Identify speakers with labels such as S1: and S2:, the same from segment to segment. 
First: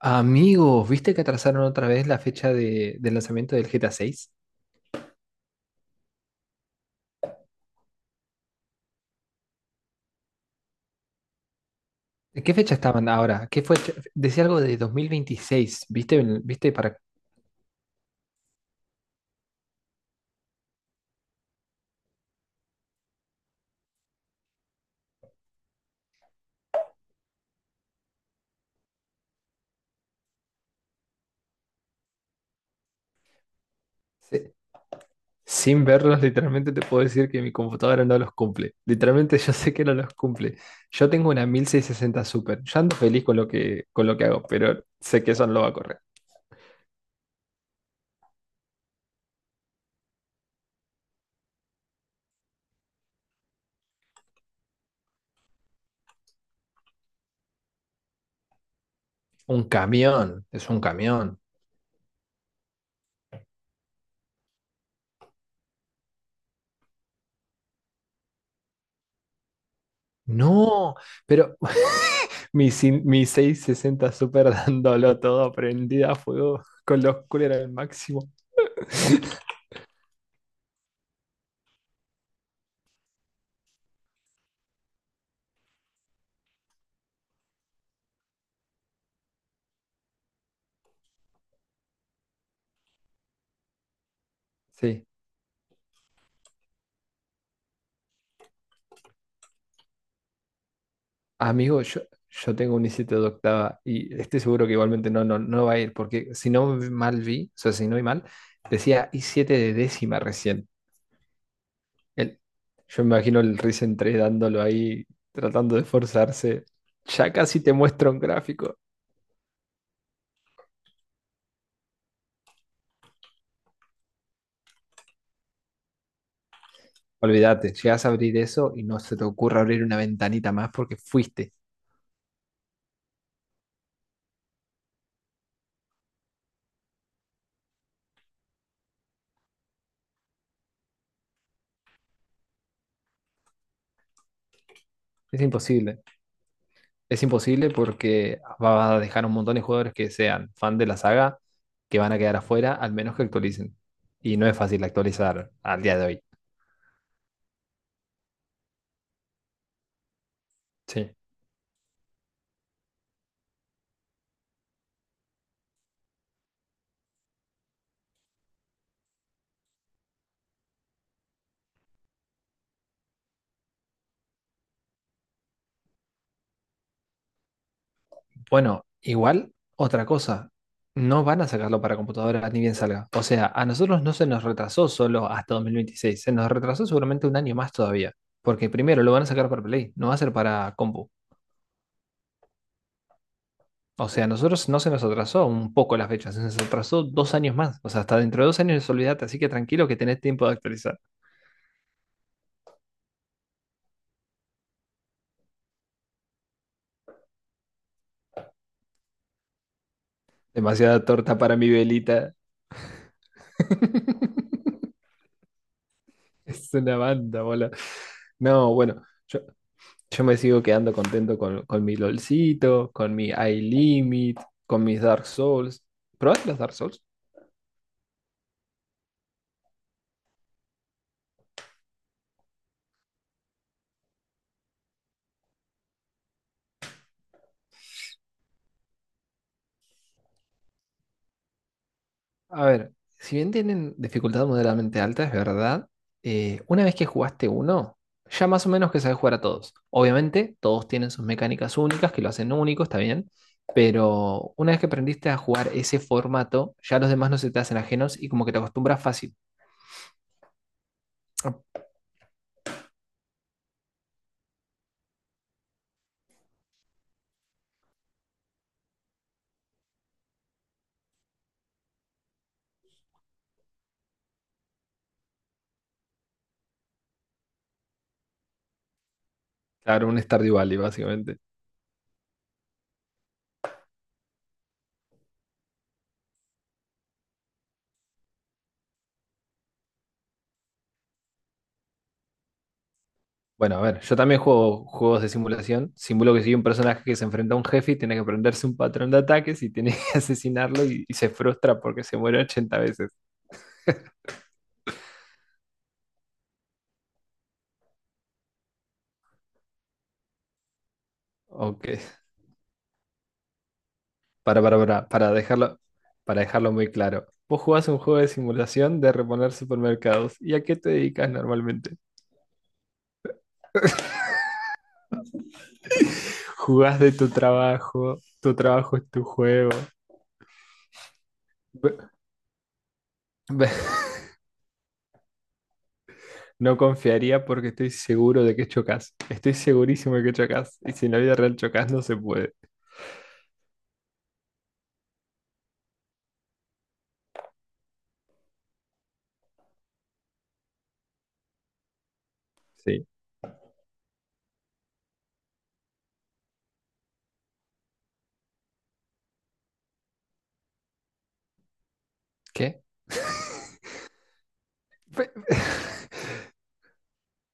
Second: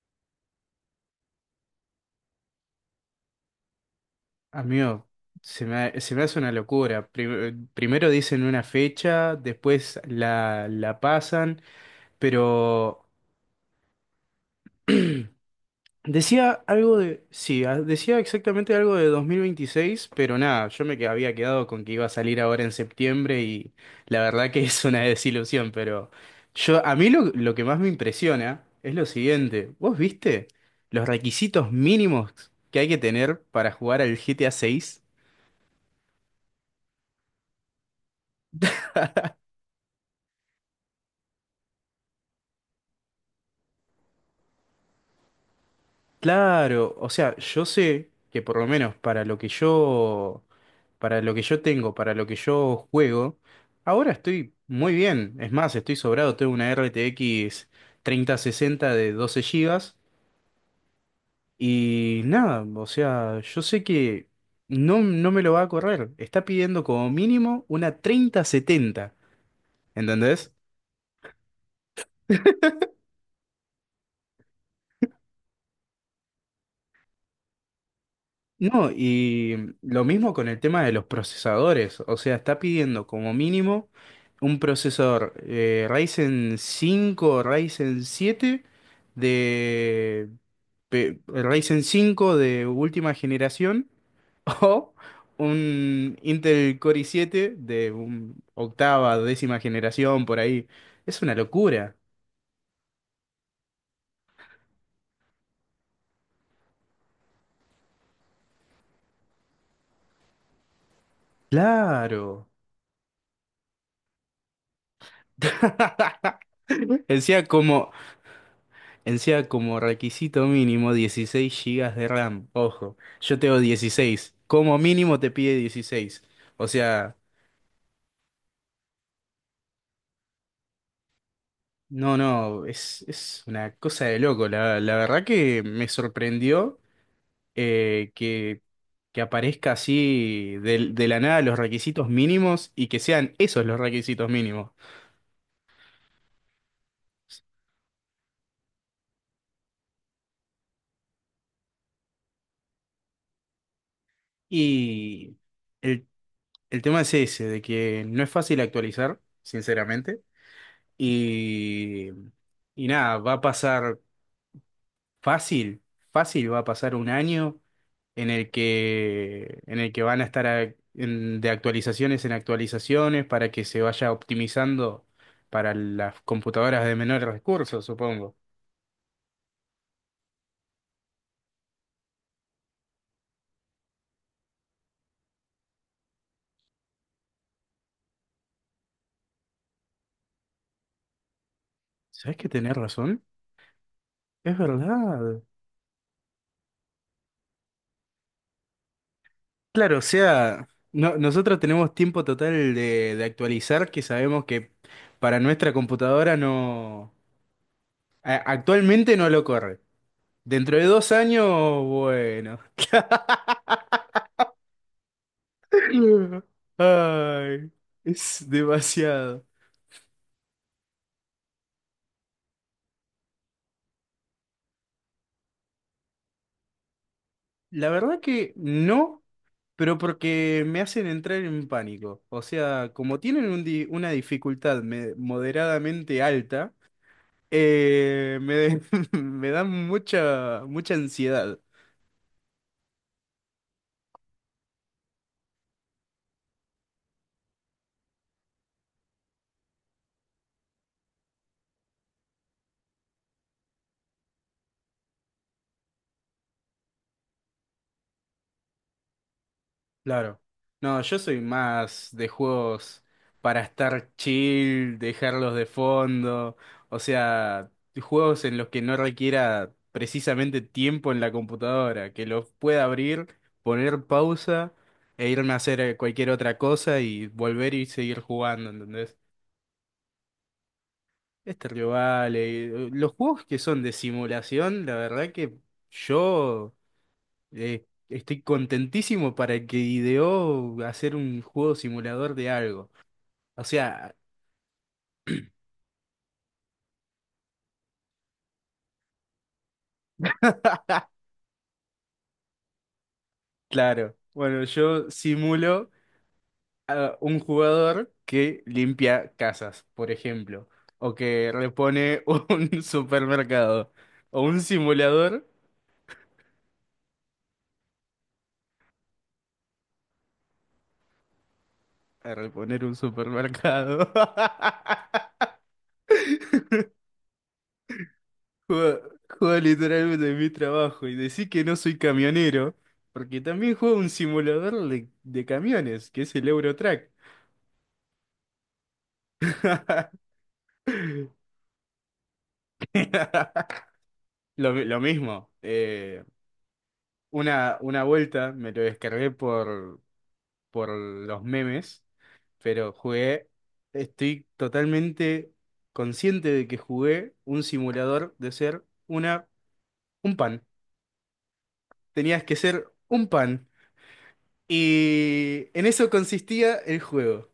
S1: Amigos, ¿viste que atrasaron otra vez la fecha del lanzamiento del GTA 6?
S2: Amigo, se me hace una locura. Primero dicen una fecha, después la pasan,
S1: ¿Qué fecha
S2: pero
S1: estaban ahora? ¿Qué fue? Decía algo de 2026, ¿viste? ¿Viste para
S2: Sí. Ah, decía exactamente algo de 2026, pero nada, yo había quedado con que iba a salir ahora en septiembre y la verdad que es una desilusión, pero a mí lo que más me impresiona es lo siguiente. ¿Vos viste los requisitos mínimos que hay que tener para jugar al GTA
S1: se-
S2: seis?
S1: sin verlos, literalmente te puedo decir que mi computadora no los cumple. Literalmente yo sé que no los cumple. Yo tengo una 1660 Super. Yo ando feliz con lo que hago, pero sé que eso no lo va a correr.
S2: Claro, o sea, yo sé que por lo menos para lo que yo tengo, para lo que yo juego, ahora estoy muy bien. Es más, estoy sobrado, tengo una RTX 3060 de 12
S1: Un
S2: gigas
S1: camión, es un camión.
S2: y nada, o sea, yo sé que no, no me lo va a correr. Está pidiendo como mínimo una 3070, ¿entendés?
S1: No, pero mi 660 Super dándolo todo, prendida a fuego con los coolers al máximo.
S2: No, y lo mismo con el tema de los procesadores. O sea, está pidiendo como mínimo un procesador Ryzen 5, Ryzen 7, de Ryzen 5 de última generación o
S1: Sí,
S2: un Intel Core i7 de octava, décima generación, por ahí. Es una
S1: amigo,
S2: locura.
S1: yo tengo un i7 de octava y estoy seguro que igualmente no va a ir, porque si no mal vi, o sea, si no vi mal, decía i7 de décima recién. El,
S2: Claro.
S1: yo me imagino el Ryzen 3 dándolo ahí, tratando de esforzarse. Ya
S2: Decía
S1: casi te
S2: como
S1: muestro un gráfico.
S2: Encima como requisito mínimo 16 gigas de RAM. Ojo, yo tengo 16. Como mínimo te pide 16. O sea,
S1: Olvídate, llegas a abrir eso y no se te ocurra abrir una ventanita más porque fuiste.
S2: no, no, es una cosa de loco. La verdad que me sorprendió eh, que, que aparezca así de la nada los requisitos mínimos y que sean esos los requisitos mínimos.
S1: Es imposible. Es imposible porque va a dejar un montón de jugadores que sean fan de la saga que van a quedar afuera, al menos que actualicen. Y no es fácil
S2: Y
S1: actualizar al día
S2: el,
S1: de hoy.
S2: el tema es ese, de que no es fácil actualizar, sinceramente.
S1: Sí.
S2: Y, y nada, va a pasar fácil, fácil, va a pasar un año en el que van a estar de actualizaciones en actualizaciones para que se vaya optimizando para las computadoras de menores recursos, supongo.
S1: Bueno, igual, otra cosa. No van a sacarlo para computadora ni bien salga. O sea, a nosotros no se nos retrasó solo hasta 2026. Se nos retrasó seguramente un año más todavía. Porque primero lo van a sacar para Play, no va a ser para compu.
S2: ¿Sabes que tenés razón?
S1: O sea, a
S2: Es
S1: nosotros no se nos
S2: verdad.
S1: atrasó un poco la fecha, se nos atrasó 2 años más. O sea, hasta dentro de 2 años, olvídate, así que tranquilo que
S2: Claro, o
S1: tenés tiempo de
S2: sea,
S1: actualizar.
S2: nosotros tenemos tiempo total de actualizar que sabemos que para nuestra computadora actualmente no lo corre. Dentro de
S1: Demasiada
S2: dos
S1: torta
S2: años,
S1: para mi velita.
S2: bueno.
S1: Es una banda, bola.
S2: Ay, es
S1: No, bueno, yo,
S2: demasiado.
S1: yo me sigo quedando contento con mi LOLcito, con mi iLimit, con mis Dark Souls. ¿Probaste los Dark Souls?
S2: La verdad que no, pero porque me hacen entrar en pánico. O sea, como tienen una dificultad moderadamente alta, me, me dan mucha, mucha ansiedad.
S1: A ver, si bien tienen dificultad moderadamente alta, es verdad, una vez que jugaste uno, ya más o menos que sabes jugar a todos. Obviamente, todos tienen sus mecánicas únicas que lo hacen único, está bien, pero una vez que aprendiste a jugar ese formato, ya los demás no se te hacen ajenos y como que te acostumbras fácil.
S2: Claro. No, yo soy más de juegos para estar chill, dejarlos de fondo, o sea, juegos en los que no requiera precisamente tiempo en la computadora, que los pueda abrir, poner pausa e irme a hacer cualquier otra cosa y volver y seguir jugando, ¿entendés?
S1: Claro, un Stardew Valley, básicamente.
S2: Este rival, los juegos que son de simulación, la verdad que yo estoy contentísimo para el que ideó hacer un juego simulador de algo. O
S1: Bueno, a ver,
S2: sea,
S1: yo también juego juegos de simulación. Simulo que soy un personaje que se enfrenta a un jefe y tiene que aprenderse un patrón de ataques y tiene que asesinarlo y se frustra porque se muere 80 veces.
S2: claro, bueno, yo simulo a un jugador que limpia casas, por ejemplo, o que
S1: Ok.
S2: repone un supermercado, o un
S1: Para
S2: simulador
S1: para dejarlo muy claro. Vos jugás un juego de simulación de reponer supermercados. ¿Y a qué te dedicas normalmente?
S2: a reponer un supermercado.
S1: Jugás de tu trabajo
S2: Juego,
S1: es tu
S2: juego
S1: juego.
S2: literalmente mi trabajo y decir que no soy
S1: Ve-
S2: camionero, porque también
S1: ve-
S2: juego un simulador de camiones, que es el
S1: No
S2: Eurotrack.
S1: confiaría porque estoy seguro de que chocas. Estoy segurísimo de que chocas. Y si en la vida real chocas, no se puede.
S2: Lo mismo. Una vuelta me lo descargué por los memes, pero
S1: Sí.
S2: jugué. Estoy totalmente consciente de que jugué un simulador de ser un pan. Tenías que
S1: ¿Qué?
S2: ser un pan.
S1: Pe-
S2: Y en eso consistía el juego.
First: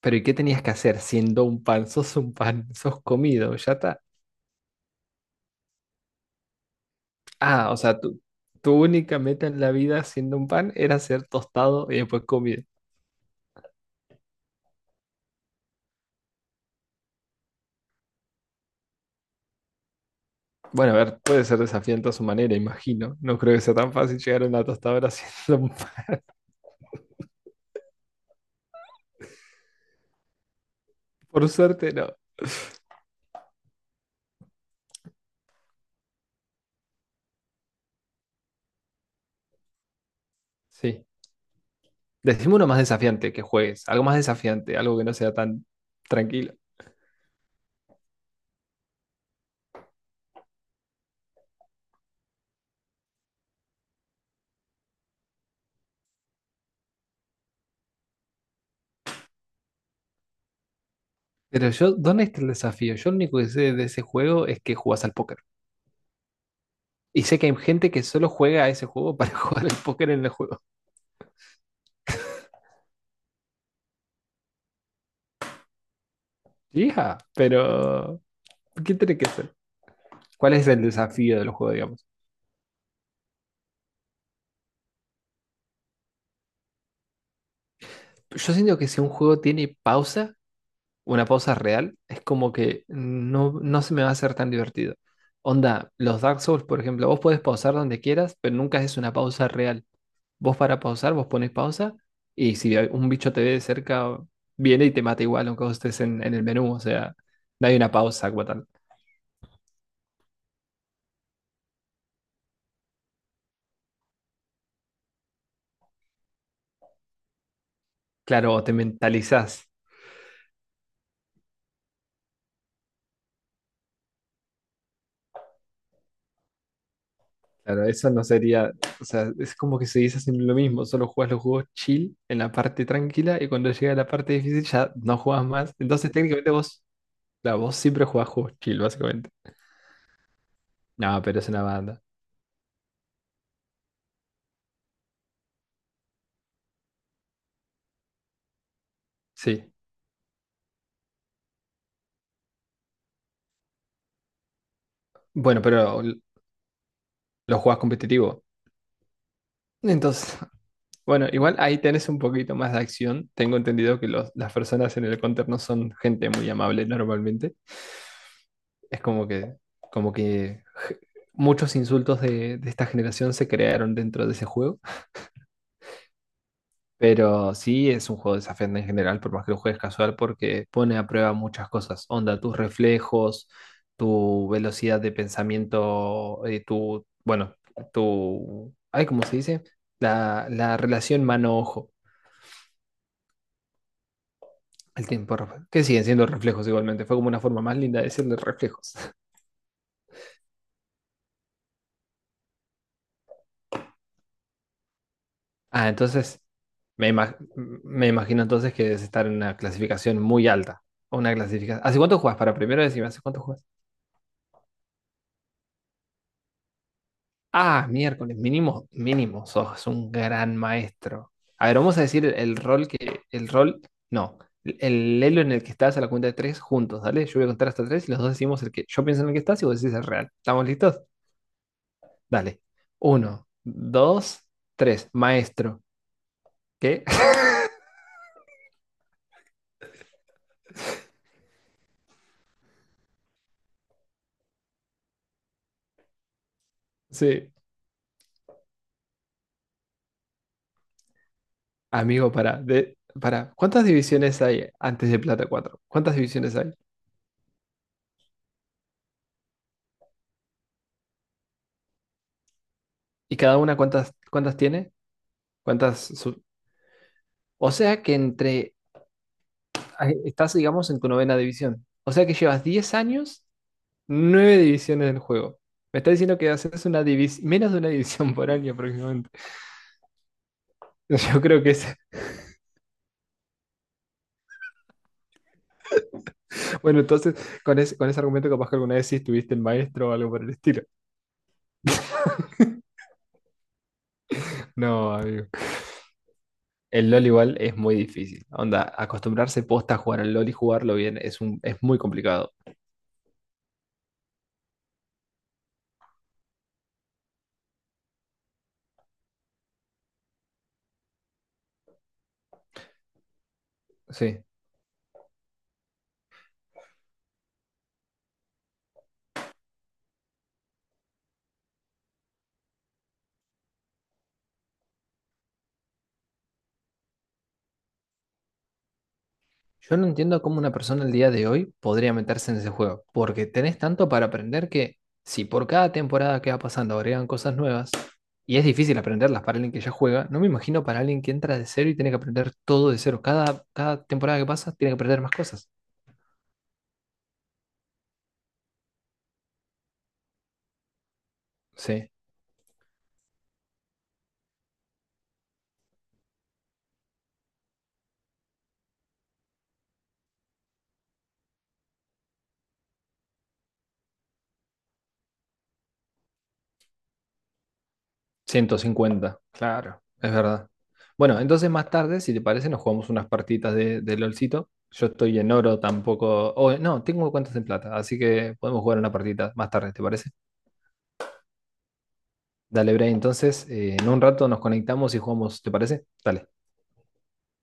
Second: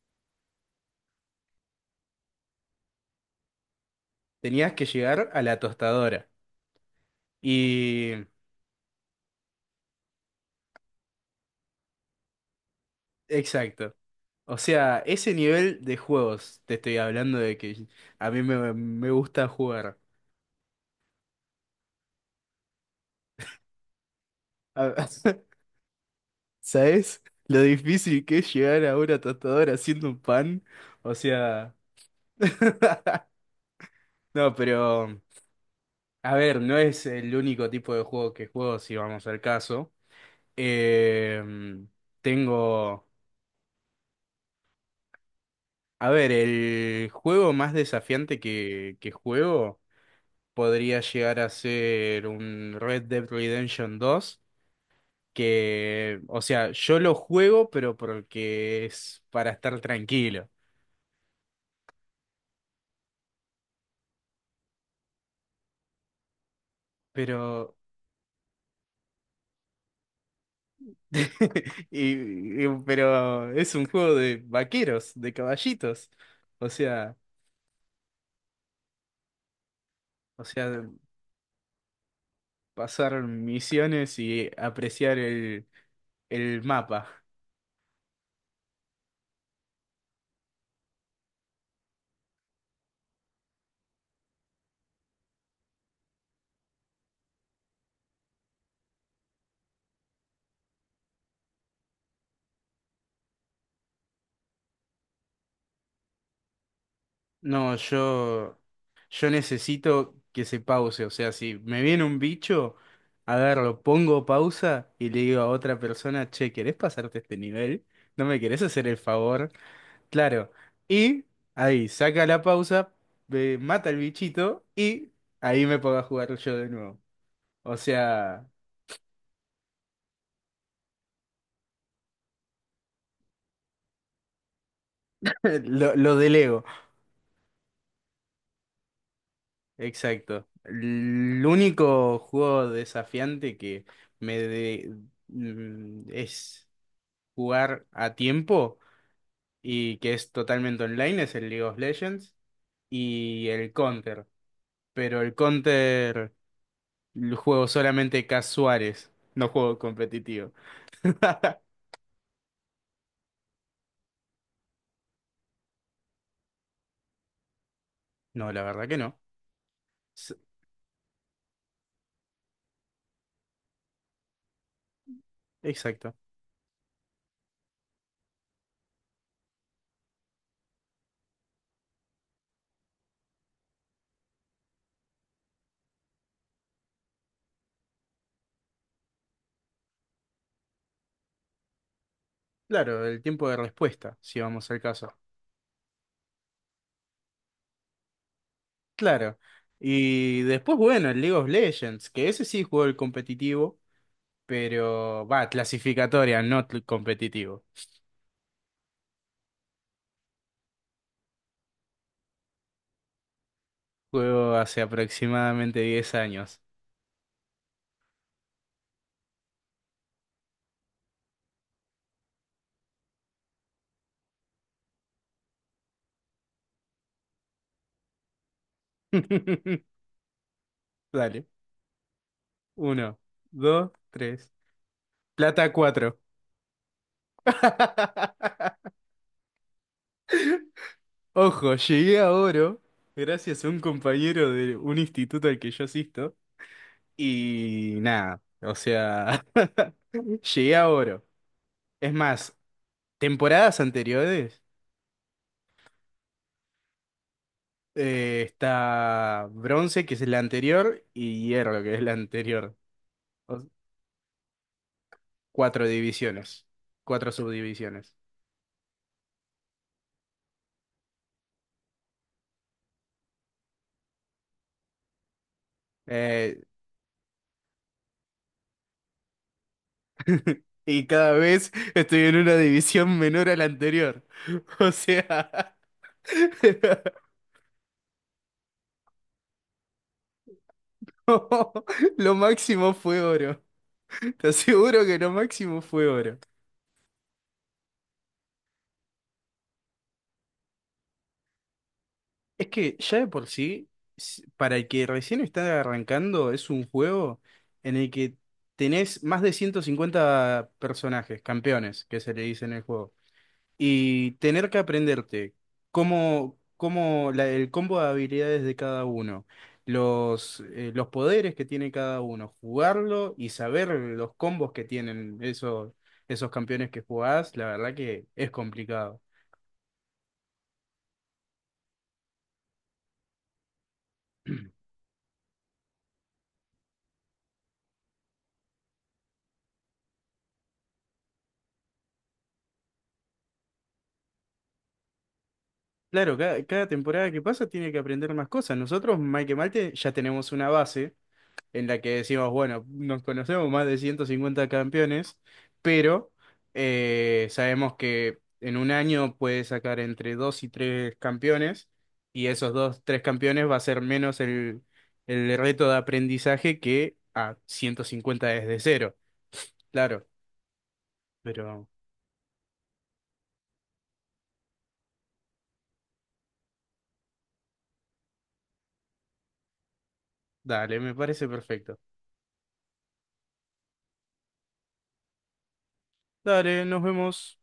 S1: Pero, ¿y qué tenías que hacer siendo un pan? Sos un pan, sos comido, ya está.
S2: Tenías que llegar a la tostadora.
S1: Ah, o sea, tu,
S2: Y.
S1: tu única meta en la vida siendo un pan era ser tostado y después comido.
S2: Exacto. O sea, ese nivel de juegos te estoy hablando de que a mí me gusta jugar.
S1: Bueno, a ver, puede ser desafiante a su manera, imagino. No creo que sea tan fácil llegar a una
S2: A-
S1: tostadora haciendo.
S2: ¿Sabes? Lo difícil que es llegar a una tostadora haciendo un pan. O
S1: Por
S2: sea.
S1: suerte, no.
S2: No, pero. A ver, no es el único tipo de juego que juego, si vamos al caso.
S1: Sí.
S2: Eh,
S1: Decime uno más
S2: Tengo.
S1: desafiante que juegues. Algo más desafiante, algo que no sea tan
S2: A ver,
S1: tranquilo.
S2: el juego más desafiante que juego podría llegar a ser un Red Dead Redemption dos que, o sea, yo lo juego, pero porque es para estar tranquilo.
S1: Pero yo, ¿dónde está el desafío? Yo lo único que sé de ese juego es que jugás al póker. Y sé que hay
S2: Pero,
S1: gente que solo juega a ese juego para jugar al póker en el juego.
S2: pero es un juego de vaqueros, de caballitos. O sea,
S1: Hija, pero. ¿Qué tiene que ser?
S2: o
S1: ¿Cuál es el
S2: sea,
S1: desafío del juego, digamos?
S2: pasar misiones y apreciar el mapa.
S1: Yo siento que si un juego tiene pausa, una pausa real, es como que no se me va a hacer tan divertido. Onda, los Dark Souls, por ejemplo, vos podés pausar donde quieras, pero nunca es una pausa real. Vos para pausar, vos pones pausa y si un bicho te ve de cerca, viene y te mata igual, aunque vos estés en el menú, o sea, no
S2: No,
S1: hay una pausa como
S2: yo,
S1: tal.
S2: yo necesito que se pause. O sea, si me viene un bicho, a ver, lo pongo pausa y le digo a otra persona, che, ¿querés pasarte este nivel? ¿No me
S1: Claro,
S2: querés
S1: o te
S2: hacer el favor?
S1: mentalizás.
S2: Claro. Y ahí saca la pausa, mata al bichito y ahí me pongo a jugar yo de nuevo. O
S1: Claro, eso no
S2: sea,
S1: sería, o sea, es como que se dice siempre lo mismo, solo jugás los juegos chill en la parte tranquila y cuando llega la parte difícil ya no jugás más.
S2: lo,
S1: Entonces
S2: lo
S1: técnicamente
S2: delego.
S1: vos. La voz siempre jugás juegos chill, básicamente.
S2: Exacto.
S1: No, pero
S2: El
S1: es una banda.
S2: único juego desafiante que me de- es jugar a tiempo
S1: Sí.
S2: y que es totalmente online es el League of Legends y el Counter. Pero el
S1: Bueno, pero
S2: Counter lo
S1: lo
S2: juego
S1: jugás
S2: solamente
S1: competitivo.
S2: casuales, no juego
S1: Entonces,
S2: competitivo.
S1: bueno, igual ahí tenés un poquito más de acción. Tengo entendido que las personas en el counter no son gente muy amable normalmente.
S2: No, la verdad que
S1: Es
S2: no.
S1: como que, como
S2: S-
S1: que muchos insultos de esta generación se crearon dentro de ese juego.
S2: Exacto.
S1: Pero sí es un juego desafiante en general, por más que lo juegues casual, porque pone a prueba muchas cosas. Onda, tus reflejos, tu velocidad de pensamiento, tu, bueno, tu, ay, ¿cómo se dice? La relación mano-ojo,
S2: Claro, el tiempo de respuesta, si vamos al
S1: el
S2: caso.
S1: tiempo, que siguen siendo reflejos igualmente. Fue como una forma más linda de decirle reflejos.
S2: Claro. Y después, bueno, el League of Legends, que ese sí juego el competitivo, pero va,
S1: Ah, entonces,
S2: clasificatoria, no
S1: me, ima-
S2: competitivo.
S1: me imagino entonces que debes estar en una clasificación muy alta. Una clasificación. ¿Hace cuánto juegas? Para primero decirme, ¿hace cuánto juegas?
S2: Juego hace aproximadamente 10 años.
S1: Ah, miércoles, mínimo, mínimo, sos un gran maestro. A ver, vamos a decir el rol que, el rol, no, el elo en el que estás a la cuenta de tres juntos, ¿dale? Yo voy a contar hasta tres y los dos decimos el que yo pienso en el que estás y vos decís el real. ¿Estamos listos?
S2: Dale.
S1: Dale.
S2: Uno,
S1: Uno,
S2: dos,
S1: dos,
S2: tres.
S1: tres.
S2: Plata
S1: Maestro.
S2: cuatro.
S1: ¿Qué?
S2: Ojo, llegué a oro gracias a un compañero de un instituto al que yo asisto.
S1: Sí.
S2: Y nada, o sea, llegué a oro. Es
S1: Amigo,
S2: más,
S1: para, de, para.
S2: temporadas
S1: ¿Cuántas divisiones
S2: anteriores
S1: hay antes de plata cuatro? ¿Cuántas divisiones hay?
S2: está bronce, que es la anterior, y hierro, que es la anterior.
S1: ¿Y cada
S2: O-
S1: una cuántas tiene?
S2: cuatro
S1: ¿Cuántas?
S2: divisiones, cuatro
S1: O sea
S2: subdivisiones.
S1: que estás, digamos, en tu novena división. O sea que llevas 10 años, 9 divisiones del juego. Me está diciendo que
S2: Eh,
S1: haces menos de una división por año aproximadamente.
S2: y cada
S1: Yo creo que
S2: vez
S1: es.
S2: estoy en una división menor a la anterior. O sea,
S1: Bueno, entonces, con ese argumento, capaz que alguna vez sí estuviste en maestro o algo por el estilo.
S2: lo máximo fue oro. Te aseguro
S1: No,
S2: que lo
S1: amigo.
S2: máximo fue oro.
S1: El LOL igual es muy difícil. Onda, acostumbrarse posta a jugar al LOL y jugarlo bien es muy complicado.
S2: Es que ya de por sí, para el que recién está arrancando, es un juego en el que tenés más de 150 personajes, campeones, que se le dice en el juego. Y
S1: Sí.
S2: tener que aprenderte cómo el combo de habilidades de cada uno, los poderes que tiene cada uno, jugarlo y saber los combos que tienen esos campeones que jugás, la verdad que es complicado.
S1: Yo no entiendo cómo una persona el día de hoy podría meterse en ese juego, porque tenés tanto para aprender que si por cada temporada que va pasando agregan cosas nuevas, y es difícil aprenderlas para alguien que ya juega, no me imagino para alguien que entra de cero y tiene que aprender todo de cero. Cada temporada que pasa tiene que aprender más cosas.
S2: Claro, cada temporada que pasa tiene que aprender más cosas. Nosotros, mal que mal, ya tenemos una base en la
S1: Sí,
S2: que decimos, bueno, nos conocemos más de 150 campeones, pero sabemos que en un año puede sacar entre dos y tres campeones, y esos dos, tres campeones va a ser menos el reto de aprendizaje que a 150
S1: ciento
S2: desde cero.
S1: cincuenta. Claro,
S2: Claro,
S1: es verdad. Bueno, entonces
S2: pero
S1: más tarde, si te parece, nos jugamos unas partitas de LOLcito. Yo estoy en oro tampoco, o no, tengo cuentas en plata, así que podemos jugar una partita más tarde, ¿te parece?
S2: dale, me parece perfecto.
S1: Dale, Bray, entonces en un rato nos conectamos y jugamos, ¿te parece? Dale.
S2: Dale, nos vemos.